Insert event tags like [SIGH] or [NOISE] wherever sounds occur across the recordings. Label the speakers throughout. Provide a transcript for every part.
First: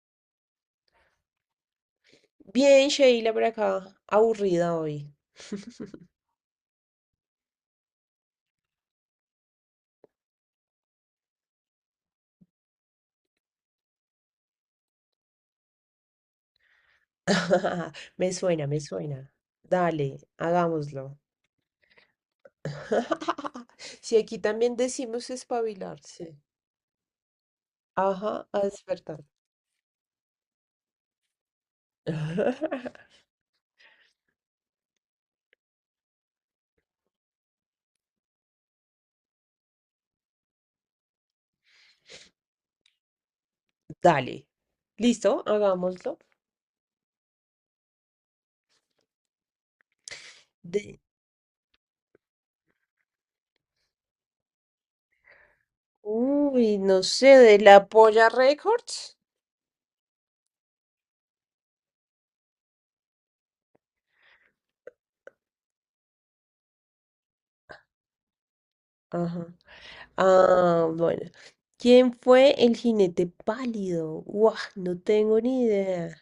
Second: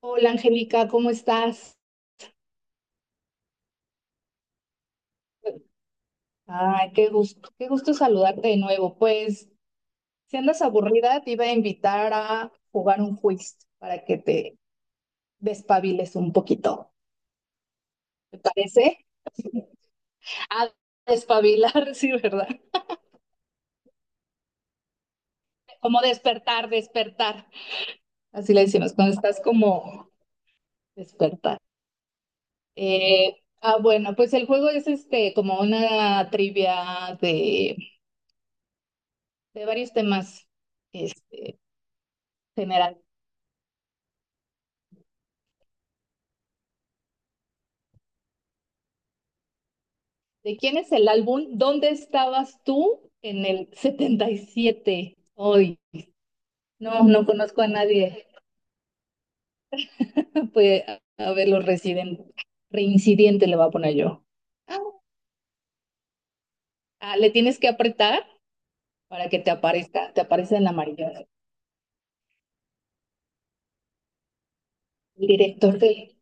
Speaker 1: Hola Angélica, ¿cómo estás?
Speaker 2: Bien, Sheila, por acá. Aburrida hoy.
Speaker 1: Ay, qué gusto saludarte de nuevo. Pues, si andas aburrida, te iba a invitar a jugar un quiz para que te despabiles un poquito.
Speaker 2: [LAUGHS] Me
Speaker 1: ¿Te
Speaker 2: suena, me
Speaker 1: parece?
Speaker 2: suena. Dale,
Speaker 1: A
Speaker 2: hagámoslo.
Speaker 1: despabilar, [LAUGHS] sí, ¿verdad?
Speaker 2: [LAUGHS] Si aquí también decimos
Speaker 1: Como
Speaker 2: espabilarse.
Speaker 1: despertar, despertar.
Speaker 2: Ajá,
Speaker 1: Así
Speaker 2: a
Speaker 1: le decimos, cuando
Speaker 2: despertar.
Speaker 1: estás como despertar.
Speaker 2: [LAUGHS]
Speaker 1: Ah, bueno, pues el juego es este como una trivia de varios temas este, generales.
Speaker 2: Dale. ¿Listo? Hagámoslo.
Speaker 1: ¿De quién es
Speaker 2: De...
Speaker 1: el álbum? ¿Dónde estabas tú en el 77? Hoy.
Speaker 2: Uy, no
Speaker 1: No, no
Speaker 2: sé, de
Speaker 1: conozco a
Speaker 2: la
Speaker 1: nadie.
Speaker 2: Polla
Speaker 1: [LAUGHS]
Speaker 2: Records.
Speaker 1: Pues, a ver, los residentes. Reincidente le voy a poner yo. Ah, le tienes que apretar para que
Speaker 2: Ajá.
Speaker 1: te aparezca. Te aparece en la
Speaker 2: Ah, bueno.
Speaker 1: amarilla.
Speaker 2: ¿Quién fue el jinete pálido? Guau, no
Speaker 1: El
Speaker 2: tengo ni
Speaker 1: director
Speaker 2: idea.
Speaker 1: de.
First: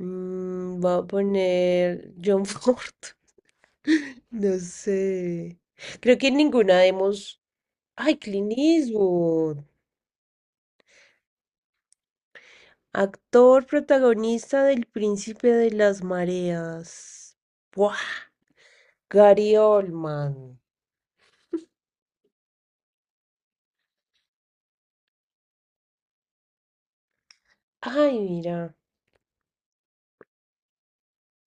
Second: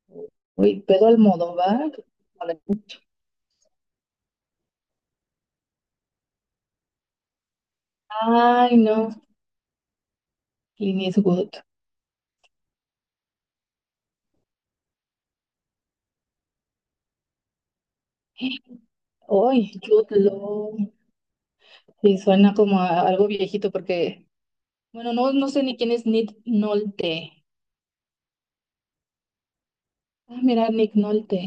Speaker 2: Mm,
Speaker 1: Uy,
Speaker 2: voy a
Speaker 1: Pedro Almodóvar.
Speaker 2: poner John Ford. [LAUGHS] No sé. Creo que ninguna hemos. Ay, Clint
Speaker 1: Ay, no.
Speaker 2: Eastwood.
Speaker 1: Clint Eastwood.
Speaker 2: Actor protagonista del Príncipe de las Mareas. Buah. Gary
Speaker 1: Uy, Jude
Speaker 2: Oldman.
Speaker 1: Law. Sí, suena como a algo viejito porque. Bueno, no, no sé ni quién es Nick Nolte.
Speaker 2: Ay, mira.
Speaker 1: Ah, mira, Nick Nolte.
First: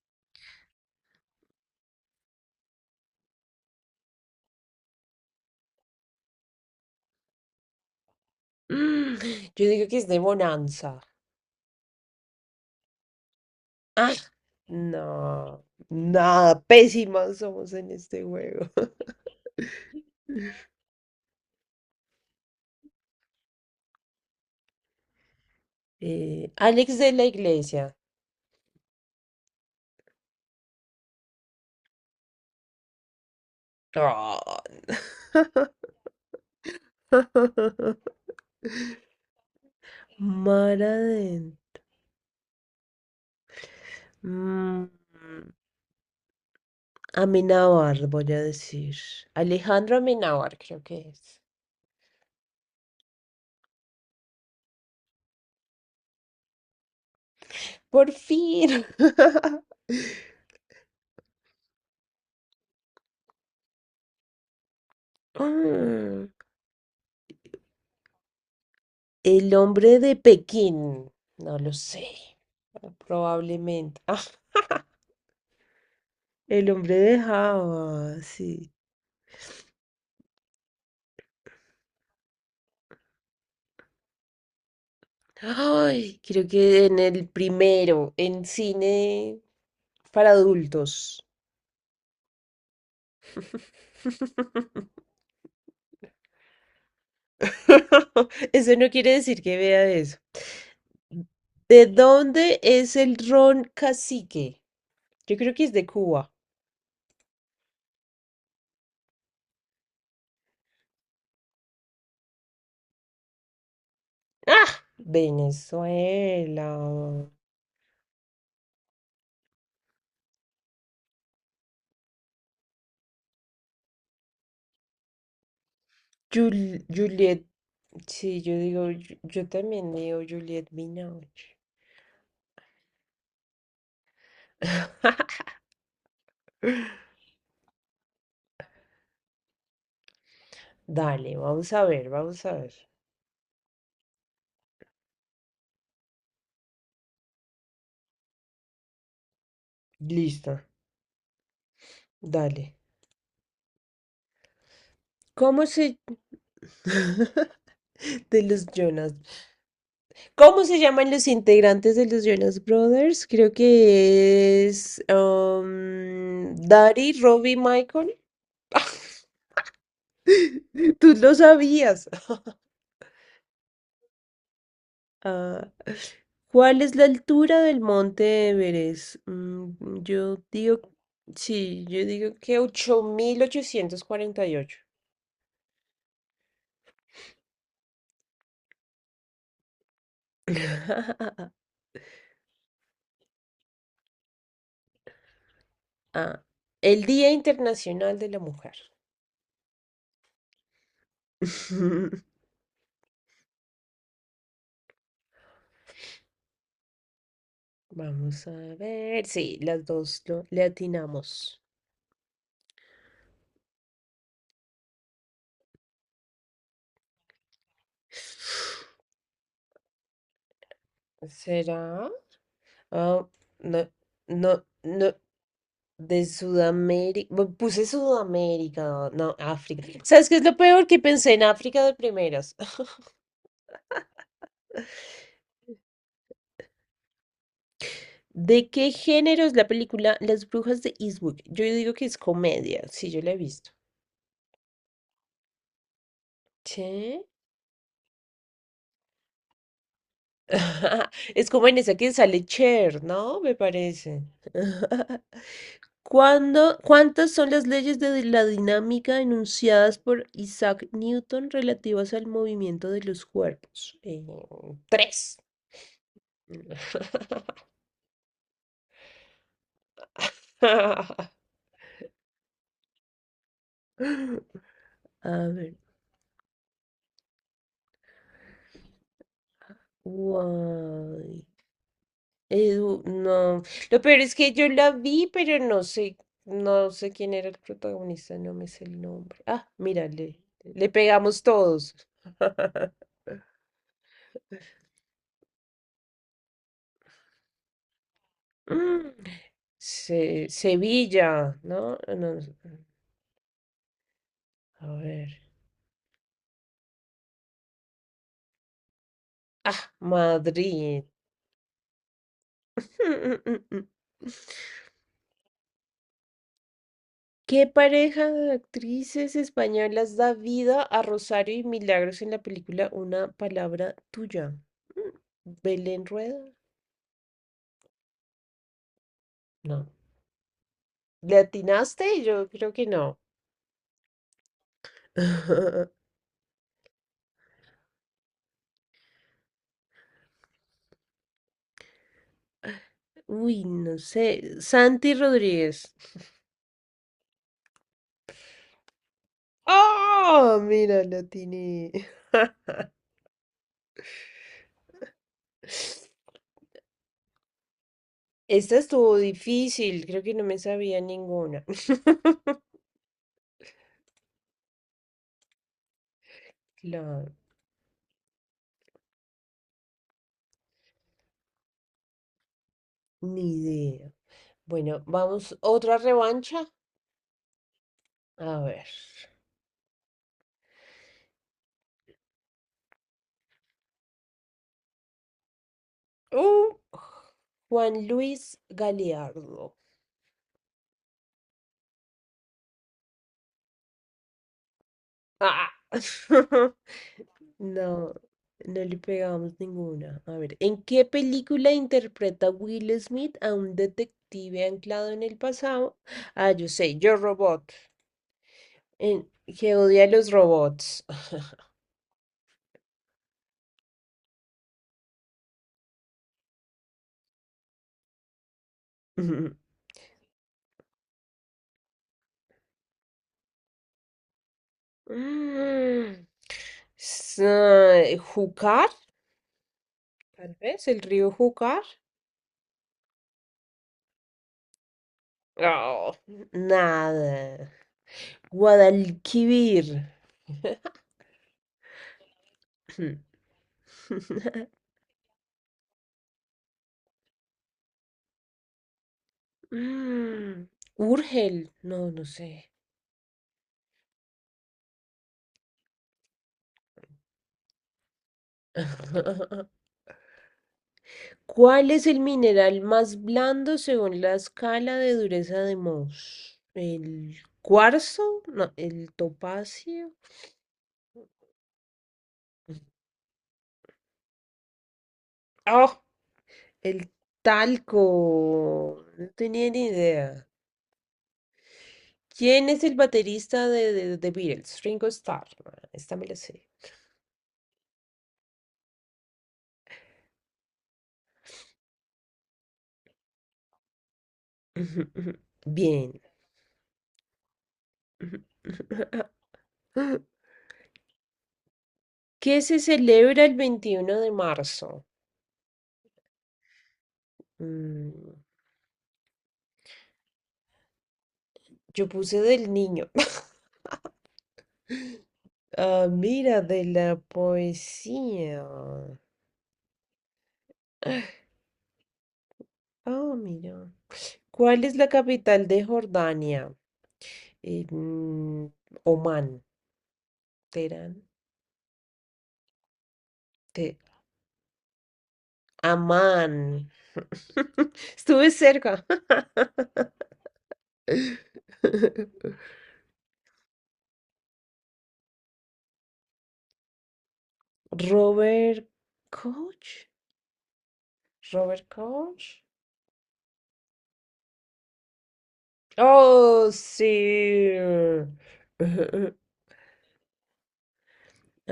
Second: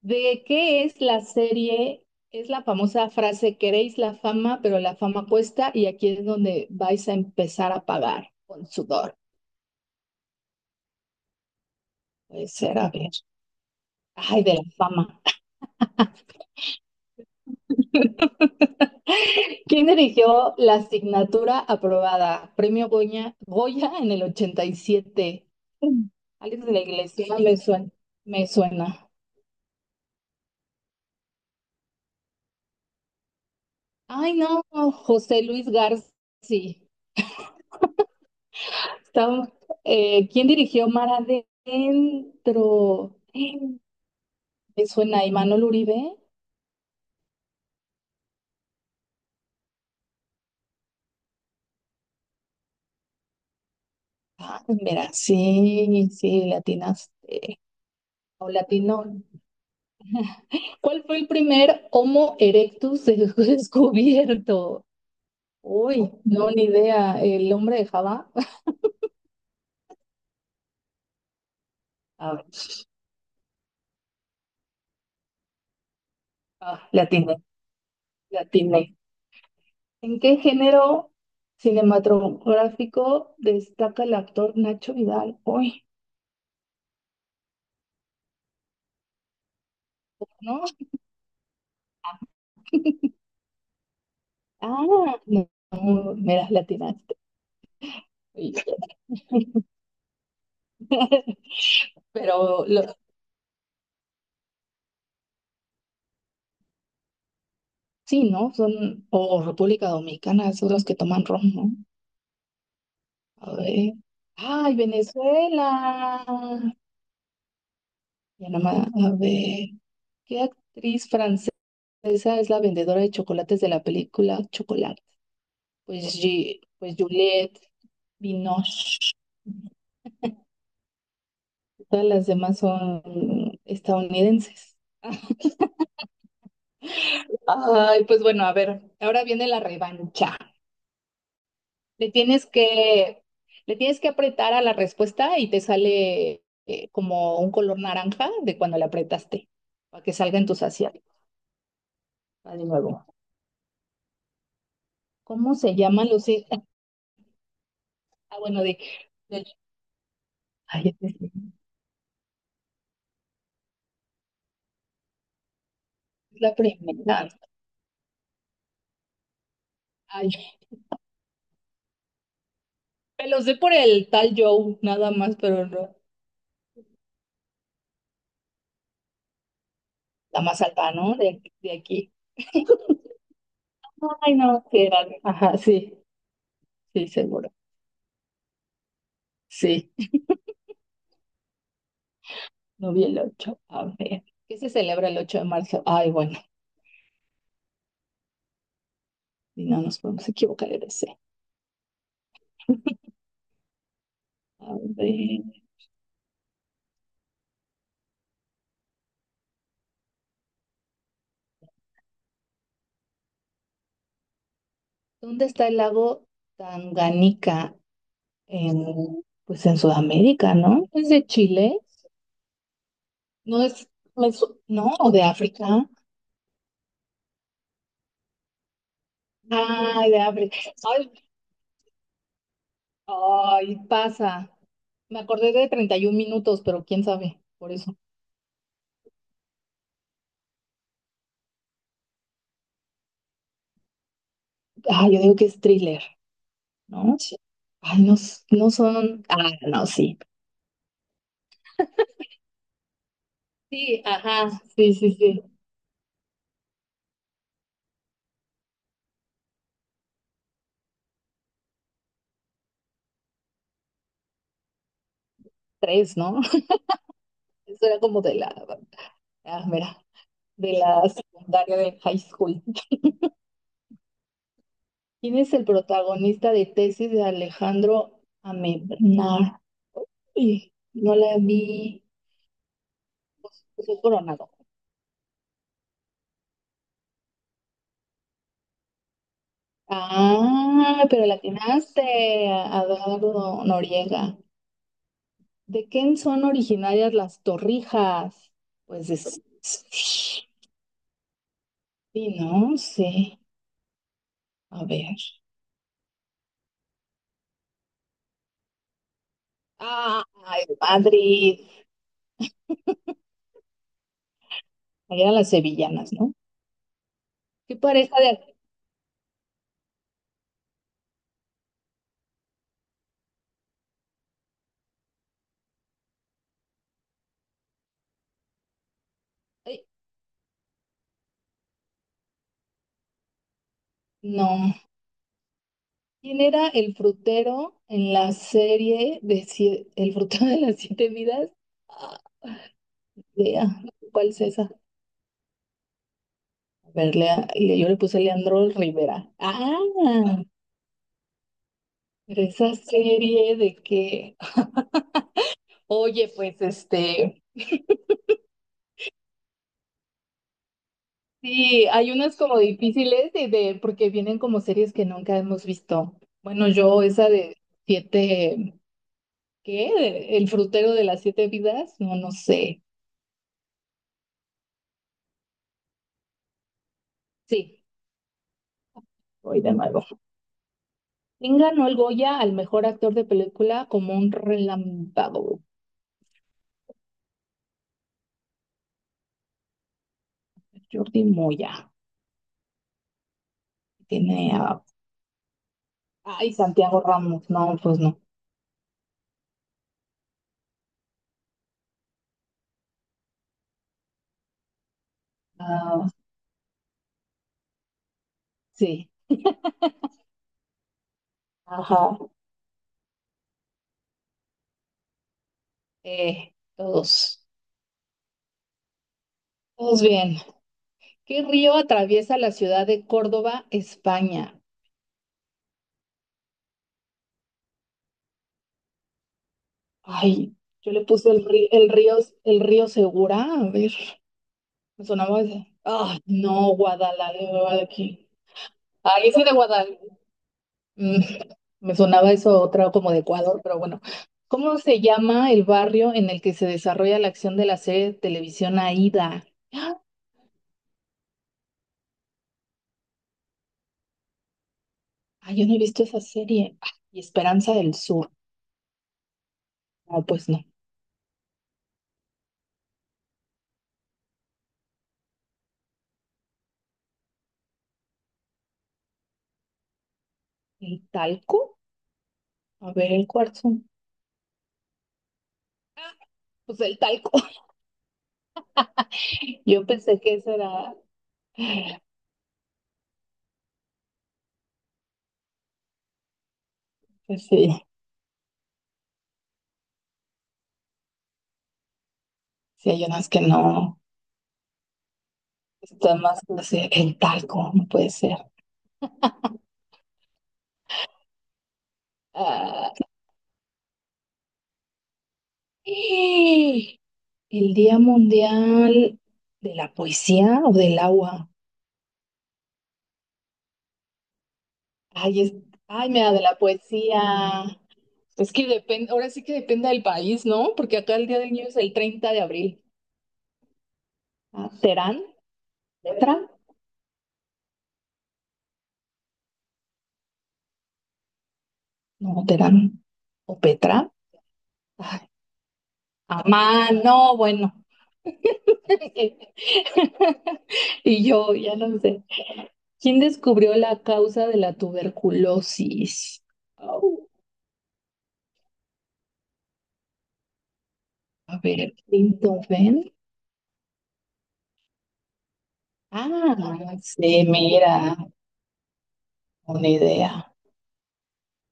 Speaker 1: ¿De qué es la serie? Es la famosa frase, queréis la fama, pero la fama cuesta y aquí es donde vais a empezar a pagar con
Speaker 2: Mm,
Speaker 1: sudor.
Speaker 2: yo digo que es de Bonanza.
Speaker 1: Puede ser, a ver.
Speaker 2: Ah,
Speaker 1: Ay, de la fama.
Speaker 2: no. Nada, pésimas somos en este juego. [LAUGHS]
Speaker 1: ¿Quién dirigió la asignatura aprobada? Premio Goya, Goya en el 87? Alex de la
Speaker 2: Alex de la
Speaker 1: Iglesia, me suena.
Speaker 2: Iglesia.
Speaker 1: Me suena. Ay,
Speaker 2: Ah,
Speaker 1: no, José Luis
Speaker 2: [LAUGHS]
Speaker 1: García.
Speaker 2: [LAUGHS]
Speaker 1: Estaba- ¿Quién dirigió
Speaker 2: Mara
Speaker 1: Mar
Speaker 2: de...
Speaker 1: Adentro?
Speaker 2: Mm,
Speaker 1: Me suena, ¿y Manuel Uribe?
Speaker 2: Amenábar, voy a decir. Alejandro Amenábar, creo que es.
Speaker 1: Ah, mira, sí, sí, latinas
Speaker 2: Por
Speaker 1: o
Speaker 2: fin.
Speaker 1: latino.
Speaker 2: [LAUGHS]
Speaker 1: ¿Cuál fue el primer Homo erectus [LAUGHS] descubierto? Uy,
Speaker 2: Mm,
Speaker 1: no, ni idea. ¿El hombre de Java?
Speaker 2: el hombre de Pekín. No lo sé.
Speaker 1: A ver,
Speaker 2: Probablemente. Ah, el
Speaker 1: ah,
Speaker 2: hombre
Speaker 1: le
Speaker 2: de
Speaker 1: atiné,
Speaker 2: Java,
Speaker 1: le
Speaker 2: sí.
Speaker 1: atiné. ¿En qué género cinematográfico destaca el actor Nacho Vidal? Uy,
Speaker 2: Ay, creo que en el primero, en cine para
Speaker 1: ¿no?
Speaker 2: adultos.
Speaker 1: Ah,
Speaker 2: [LAUGHS]
Speaker 1: no, no, mira, latinas.
Speaker 2: [LAUGHS]
Speaker 1: Y-
Speaker 2: Eso no quiere decir que vea eso.
Speaker 1: [LAUGHS]
Speaker 2: ¿De dónde
Speaker 1: Pero
Speaker 2: es
Speaker 1: lo-
Speaker 2: el ron cacique? Yo creo que es de Cuba.
Speaker 1: sí, ¿no? Son, o República Dominicana, son los que toman ron, ¿no? A ver. ¡Ay,
Speaker 2: ¡Ah!
Speaker 1: Venezuela!
Speaker 2: Venezuela.
Speaker 1: Ya nomás, a ver. ¿Qué actriz francesa es la vendedora de chocolates de la película Chocolate? Pues, Gi- pues
Speaker 2: Juliet.
Speaker 1: Juliette
Speaker 2: Sí, yo digo,
Speaker 1: Binoche.
Speaker 2: yo también digo Juliet Binoche.
Speaker 1: Todas las demás son estadounidenses.
Speaker 2: [GASPS]
Speaker 1: Ay, pues bueno, a ver, ahora viene la revancha.
Speaker 2: Dale, vamos a ver,
Speaker 1: Le
Speaker 2: vamos
Speaker 1: tienes
Speaker 2: a ver.
Speaker 1: que, le tienes que apretar a la respuesta y te sale como un color naranja de cuando le apretaste, para que salga en
Speaker 2: Listo,
Speaker 1: tus asiáticos. Va de
Speaker 2: dale.
Speaker 1: nuevo. ¿Cómo
Speaker 2: ¿Cómo
Speaker 1: se
Speaker 2: se...
Speaker 1: llaman los hijos? [LAUGHS]
Speaker 2: [LAUGHS]
Speaker 1: Ah,
Speaker 2: de
Speaker 1: bueno,
Speaker 2: los Jonas.
Speaker 1: del-
Speaker 2: ¿Cómo se
Speaker 1: ay,
Speaker 2: llaman
Speaker 1: es
Speaker 2: los integrantes de los Jonas Brothers? Creo que es
Speaker 1: la
Speaker 2: Daddy,
Speaker 1: primera.
Speaker 2: Robbie, Michael.
Speaker 1: Ay,
Speaker 2: [LAUGHS] Tú lo sabías.
Speaker 1: me lo sé por el tal Joe, nada más, pero
Speaker 2: Ah,
Speaker 1: no.
Speaker 2: ¿cuál es la altura del monte Everest? Mm, yo
Speaker 1: La más
Speaker 2: digo,
Speaker 1: alta, ¿no? De
Speaker 2: sí, yo
Speaker 1: aquí.
Speaker 2: digo que
Speaker 1: Ay, no, sí, ajá, sí, sí, seguro. Sí,
Speaker 2: 8848. [LAUGHS]
Speaker 1: no vi el 8. A ver. ¿Qué se celebra el 8 de marzo? Ay, bueno,
Speaker 2: Ah, el Día Internacional de la Mujer.
Speaker 1: y no nos podemos equivocar en ese.
Speaker 2: [LAUGHS]
Speaker 1: A ver,
Speaker 2: Vamos a ver. Sí, las dos lo, le atinamos.
Speaker 1: ¿dónde está el lago Tanganica? Pues en Sudamérica, ¿no? ¿Es de Chile?
Speaker 2: ¿Será? Ah,
Speaker 1: No es,
Speaker 2: no, no,
Speaker 1: no, ¿o
Speaker 2: no,
Speaker 1: de África?
Speaker 2: de Sudamérica. Puse Sudamérica, no, África.
Speaker 1: Ay, de
Speaker 2: ¿Sabes qué es lo
Speaker 1: África.
Speaker 2: peor? Que
Speaker 1: Ay,
Speaker 2: pensé en África de primeras. [LAUGHS]
Speaker 1: ay, pasa. Me acordé de 31 minutos, pero quién sabe, por eso.
Speaker 2: ¿De qué género es la película Las Brujas de Eastwick? Yo digo que es comedia, sí, yo la he visto.
Speaker 1: Ah, yo digo que es thriller, ¿no?
Speaker 2: ¿Sí?
Speaker 1: Sí. Ay, no, no son. Ah, no, sí.
Speaker 2: [LAUGHS] Es como en esa que sale Cher, ¿no? Me
Speaker 1: Sí,
Speaker 2: parece.
Speaker 1: ajá, sí, sí,
Speaker 2: [LAUGHS]
Speaker 1: sí.
Speaker 2: ¿Cuántas son las leyes de la dinámica enunciadas por Isaac Newton relativas al movimiento de los cuerpos? Tres.
Speaker 1: Tres, ¿no? [LAUGHS]
Speaker 2: [LAUGHS]
Speaker 1: Eso era como de la. Ah, mira, de la
Speaker 2: A
Speaker 1: secundaria de high school. ¿Quién es el
Speaker 2: ver,
Speaker 1: protagonista de Tesis de Alejandro Amenábar? Uy, no
Speaker 2: guay.
Speaker 1: la vi.
Speaker 2: Edu, no.
Speaker 1: Jesús
Speaker 2: Lo peor es
Speaker 1: Coronado.
Speaker 2: que yo la vi, pero no sé, no sé quién era el protagonista, no me sé el nombre. Ah, mírale, le
Speaker 1: Ah, pero la
Speaker 2: pegamos todos.
Speaker 1: atinaste,
Speaker 2: [LAUGHS]
Speaker 1: Adardo Noriega. ¿De quién son originarias las torrijas? Pues
Speaker 2: Mm,
Speaker 1: de. Sí,
Speaker 2: Sevilla, ¿no? No, no sé.
Speaker 1: no sé. A
Speaker 2: A
Speaker 1: ver.
Speaker 2: ver. Ah,
Speaker 1: Ah, ay,
Speaker 2: Madrid.
Speaker 1: Madrid.
Speaker 2: [LAUGHS]
Speaker 1: Ahí eran las sevillanas, ¿no?
Speaker 2: ¿Qué
Speaker 1: ¿Qué pareja
Speaker 2: pareja de
Speaker 1: de?
Speaker 2: actrices españolas da vida a Rosario y Milagros en la película Una palabra tuya? Mm, ¿Belén Rueda?
Speaker 1: Ay,
Speaker 2: No. ¿Le atinaste? Yo creo que no.
Speaker 1: no.
Speaker 2: [LAUGHS]
Speaker 1: ¿Quién era el frutero en la serie de El frutero de las siete vidas?
Speaker 2: Uy,
Speaker 1: Lea,
Speaker 2: no
Speaker 1: ¿cuál es
Speaker 2: sé.
Speaker 1: esa?
Speaker 2: Santi Rodríguez.
Speaker 1: A ver, Lea, yo le puse Leandro Rivera. Ah,
Speaker 2: ¡Oh! Mira, la atiné.
Speaker 1: pero esa serie de que,
Speaker 2: [LAUGHS]
Speaker 1: oye, pues
Speaker 2: [LAUGHS]
Speaker 1: este,
Speaker 2: Esta estuvo difícil, creo que no me sabía ninguna.
Speaker 1: sí, hay unas como
Speaker 2: [LAUGHS]
Speaker 1: difíciles porque vienen como series que nunca hemos visto. Bueno, yo esa
Speaker 2: Claro,
Speaker 1: de siete, ¿qué? El frutero de las siete vidas, no, no sé.
Speaker 2: ni idea. Bueno, vamos, otra revancha.
Speaker 1: Sí,
Speaker 2: A ver.
Speaker 1: voy de nuevo. ¿Quién ganó el Goya al mejor actor de película como un relámpago?
Speaker 2: Uh, Juan Luis Galeardo.
Speaker 1: Jordi Moya. Tiene a.
Speaker 2: Ah.
Speaker 1: Ay,
Speaker 2: [LAUGHS]
Speaker 1: Santiago Ramos. No, pues
Speaker 2: No,
Speaker 1: no.
Speaker 2: no le pegamos ninguna. A ver, ¿en qué película interpreta Will Smith a un detective anclado en el pasado?
Speaker 1: Ah,
Speaker 2: Ah, yo sé, Yo Robot,
Speaker 1: sí.
Speaker 2: en, que odia a los robots.
Speaker 1: Ajá. Todos.
Speaker 2: [LAUGHS]
Speaker 1: Todos bien. ¿Qué río atraviesa la ciudad de Córdoba, España?
Speaker 2: Mm, Júcar,
Speaker 1: Ay,
Speaker 2: tal vez,
Speaker 1: yo
Speaker 2: el
Speaker 1: le
Speaker 2: río
Speaker 1: puse el río,
Speaker 2: Júcar.
Speaker 1: el río, el río Segura. A ver, me sonaba ese.
Speaker 2: Oh,
Speaker 1: Ay, no,
Speaker 2: nada.
Speaker 1: Guadalajara. Ay, ese de
Speaker 2: Guadalquivir.
Speaker 1: Guadalajara. Mm, [LAUGHS] Me sonaba eso a otra como de
Speaker 2: Hmm.
Speaker 1: Ecuador, pero bueno.
Speaker 2: [LAUGHS]
Speaker 1: ¿Cómo se llama el barrio en el que se desarrolla la acción de la serie de televisión Aída? ¡Ah!
Speaker 2: Mm, Urgel, no, no sé.
Speaker 1: Ay, yo no he visto esa serie. Ah, y Esperanza del Sur.
Speaker 2: [LAUGHS]
Speaker 1: No, pues no.
Speaker 2: ¿Cuál es el mineral más blando según la escala de dureza de Mohs? ¿El cuarzo? No, ¿el topacio?
Speaker 1: ¿El talco? A ver, el cuarzo.
Speaker 2: Oh,
Speaker 1: Ah, pues el
Speaker 2: el
Speaker 1: talco.
Speaker 2: talco. No
Speaker 1: [LAUGHS]
Speaker 2: tenía
Speaker 1: Yo
Speaker 2: ni
Speaker 1: pensé que
Speaker 2: idea.
Speaker 1: eso era.
Speaker 2: ¿Quién es el baterista de Beatles? Ringo Starr. Ah, esta me la sé.
Speaker 1: Pues sí, sí hay unas que no.
Speaker 2: Ujú, ujú. Bien.
Speaker 1: Están más así. El talco, no puede
Speaker 2: Ujú,
Speaker 1: ser.
Speaker 2: ujú.
Speaker 1: [LAUGHS]
Speaker 2: [LAUGHS] ¿Qué se
Speaker 1: Ah.
Speaker 2: celebra el 21 de marzo?
Speaker 1: ¡Ah! El Día
Speaker 2: Mm,
Speaker 1: Mundial de la Poesía o del Agua.
Speaker 2: yo puse del niño. [LAUGHS]
Speaker 1: Ay, es,
Speaker 2: Ah,
Speaker 1: ay, mira, de la
Speaker 2: mira, de la
Speaker 1: poesía. Es
Speaker 2: poesía.
Speaker 1: que depende, ahora sí que depende del país, ¿no? Porque acá
Speaker 2: Ah,
Speaker 1: el Día del Niño es el 30 de abril.
Speaker 2: ah, mira.
Speaker 1: Ah,
Speaker 2: ¿Cuál es la
Speaker 1: ¿Terán?
Speaker 2: capital de
Speaker 1: ¿Petra?
Speaker 2: Jordania? Eh, mm, Omán, Teherán,
Speaker 1: No, Terán. ¿O
Speaker 2: Te-
Speaker 1: Petra? Ay,
Speaker 2: Amán.
Speaker 1: Amán, no, bueno.
Speaker 2: [LAUGHS] Estuve cerca.
Speaker 1: [LAUGHS] Y yo, ya no
Speaker 2: [LAUGHS]
Speaker 1: sé. ¿Quién descubrió la causa de la tuberculosis? Au.
Speaker 2: Robert Koch.
Speaker 1: A
Speaker 2: Robert
Speaker 1: ver,
Speaker 2: Koch.
Speaker 1: Clinton. Ah,
Speaker 2: Oh,
Speaker 1: sí,
Speaker 2: sí.
Speaker 1: mira,
Speaker 2: [LAUGHS]
Speaker 1: una idea.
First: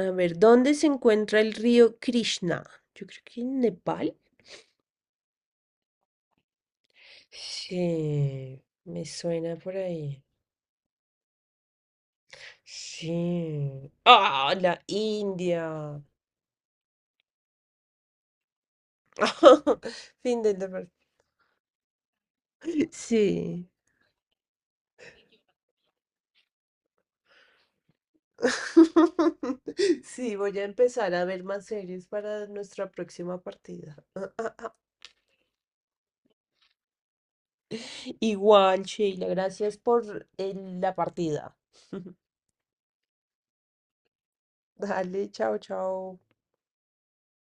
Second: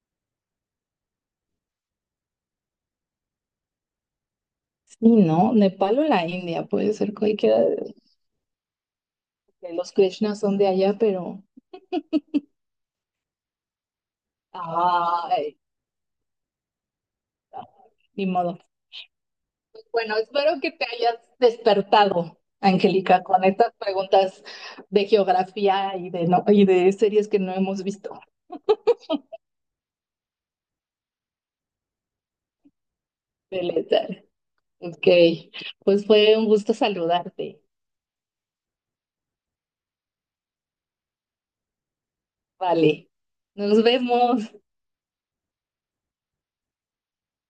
Speaker 2: A ver, ¿dónde se encuentra el río Krishna? Yo creo que en Nepal.
Speaker 1: Sí, ¿no? Nepal o la India, puede ser cualquiera de
Speaker 2: Sí, me suena
Speaker 1: de
Speaker 2: por
Speaker 1: los
Speaker 2: ahí.
Speaker 1: Krishnas son de allá, pero.
Speaker 2: Sí. ¡Ah, la
Speaker 1: Ay,
Speaker 2: India!
Speaker 1: ay, ni modo.
Speaker 2: [LAUGHS]
Speaker 1: Bueno,
Speaker 2: Fin
Speaker 1: espero
Speaker 2: del
Speaker 1: que te
Speaker 2: deporte.
Speaker 1: hayas despertado, Angélica, con
Speaker 2: Sí.
Speaker 1: estas preguntas de geografía y de, no, y de series que no hemos visto.
Speaker 2: [LAUGHS] Sí, voy a empezar a ver más series para nuestra próxima
Speaker 1: De
Speaker 2: partida.
Speaker 1: Lethal.
Speaker 2: [LAUGHS]
Speaker 1: Ok, pues fue un gusto saludarte.
Speaker 2: Igual, Sheila, gracias por la partida.
Speaker 1: Vale, nos vemos.
Speaker 2: Dale, chao, chao.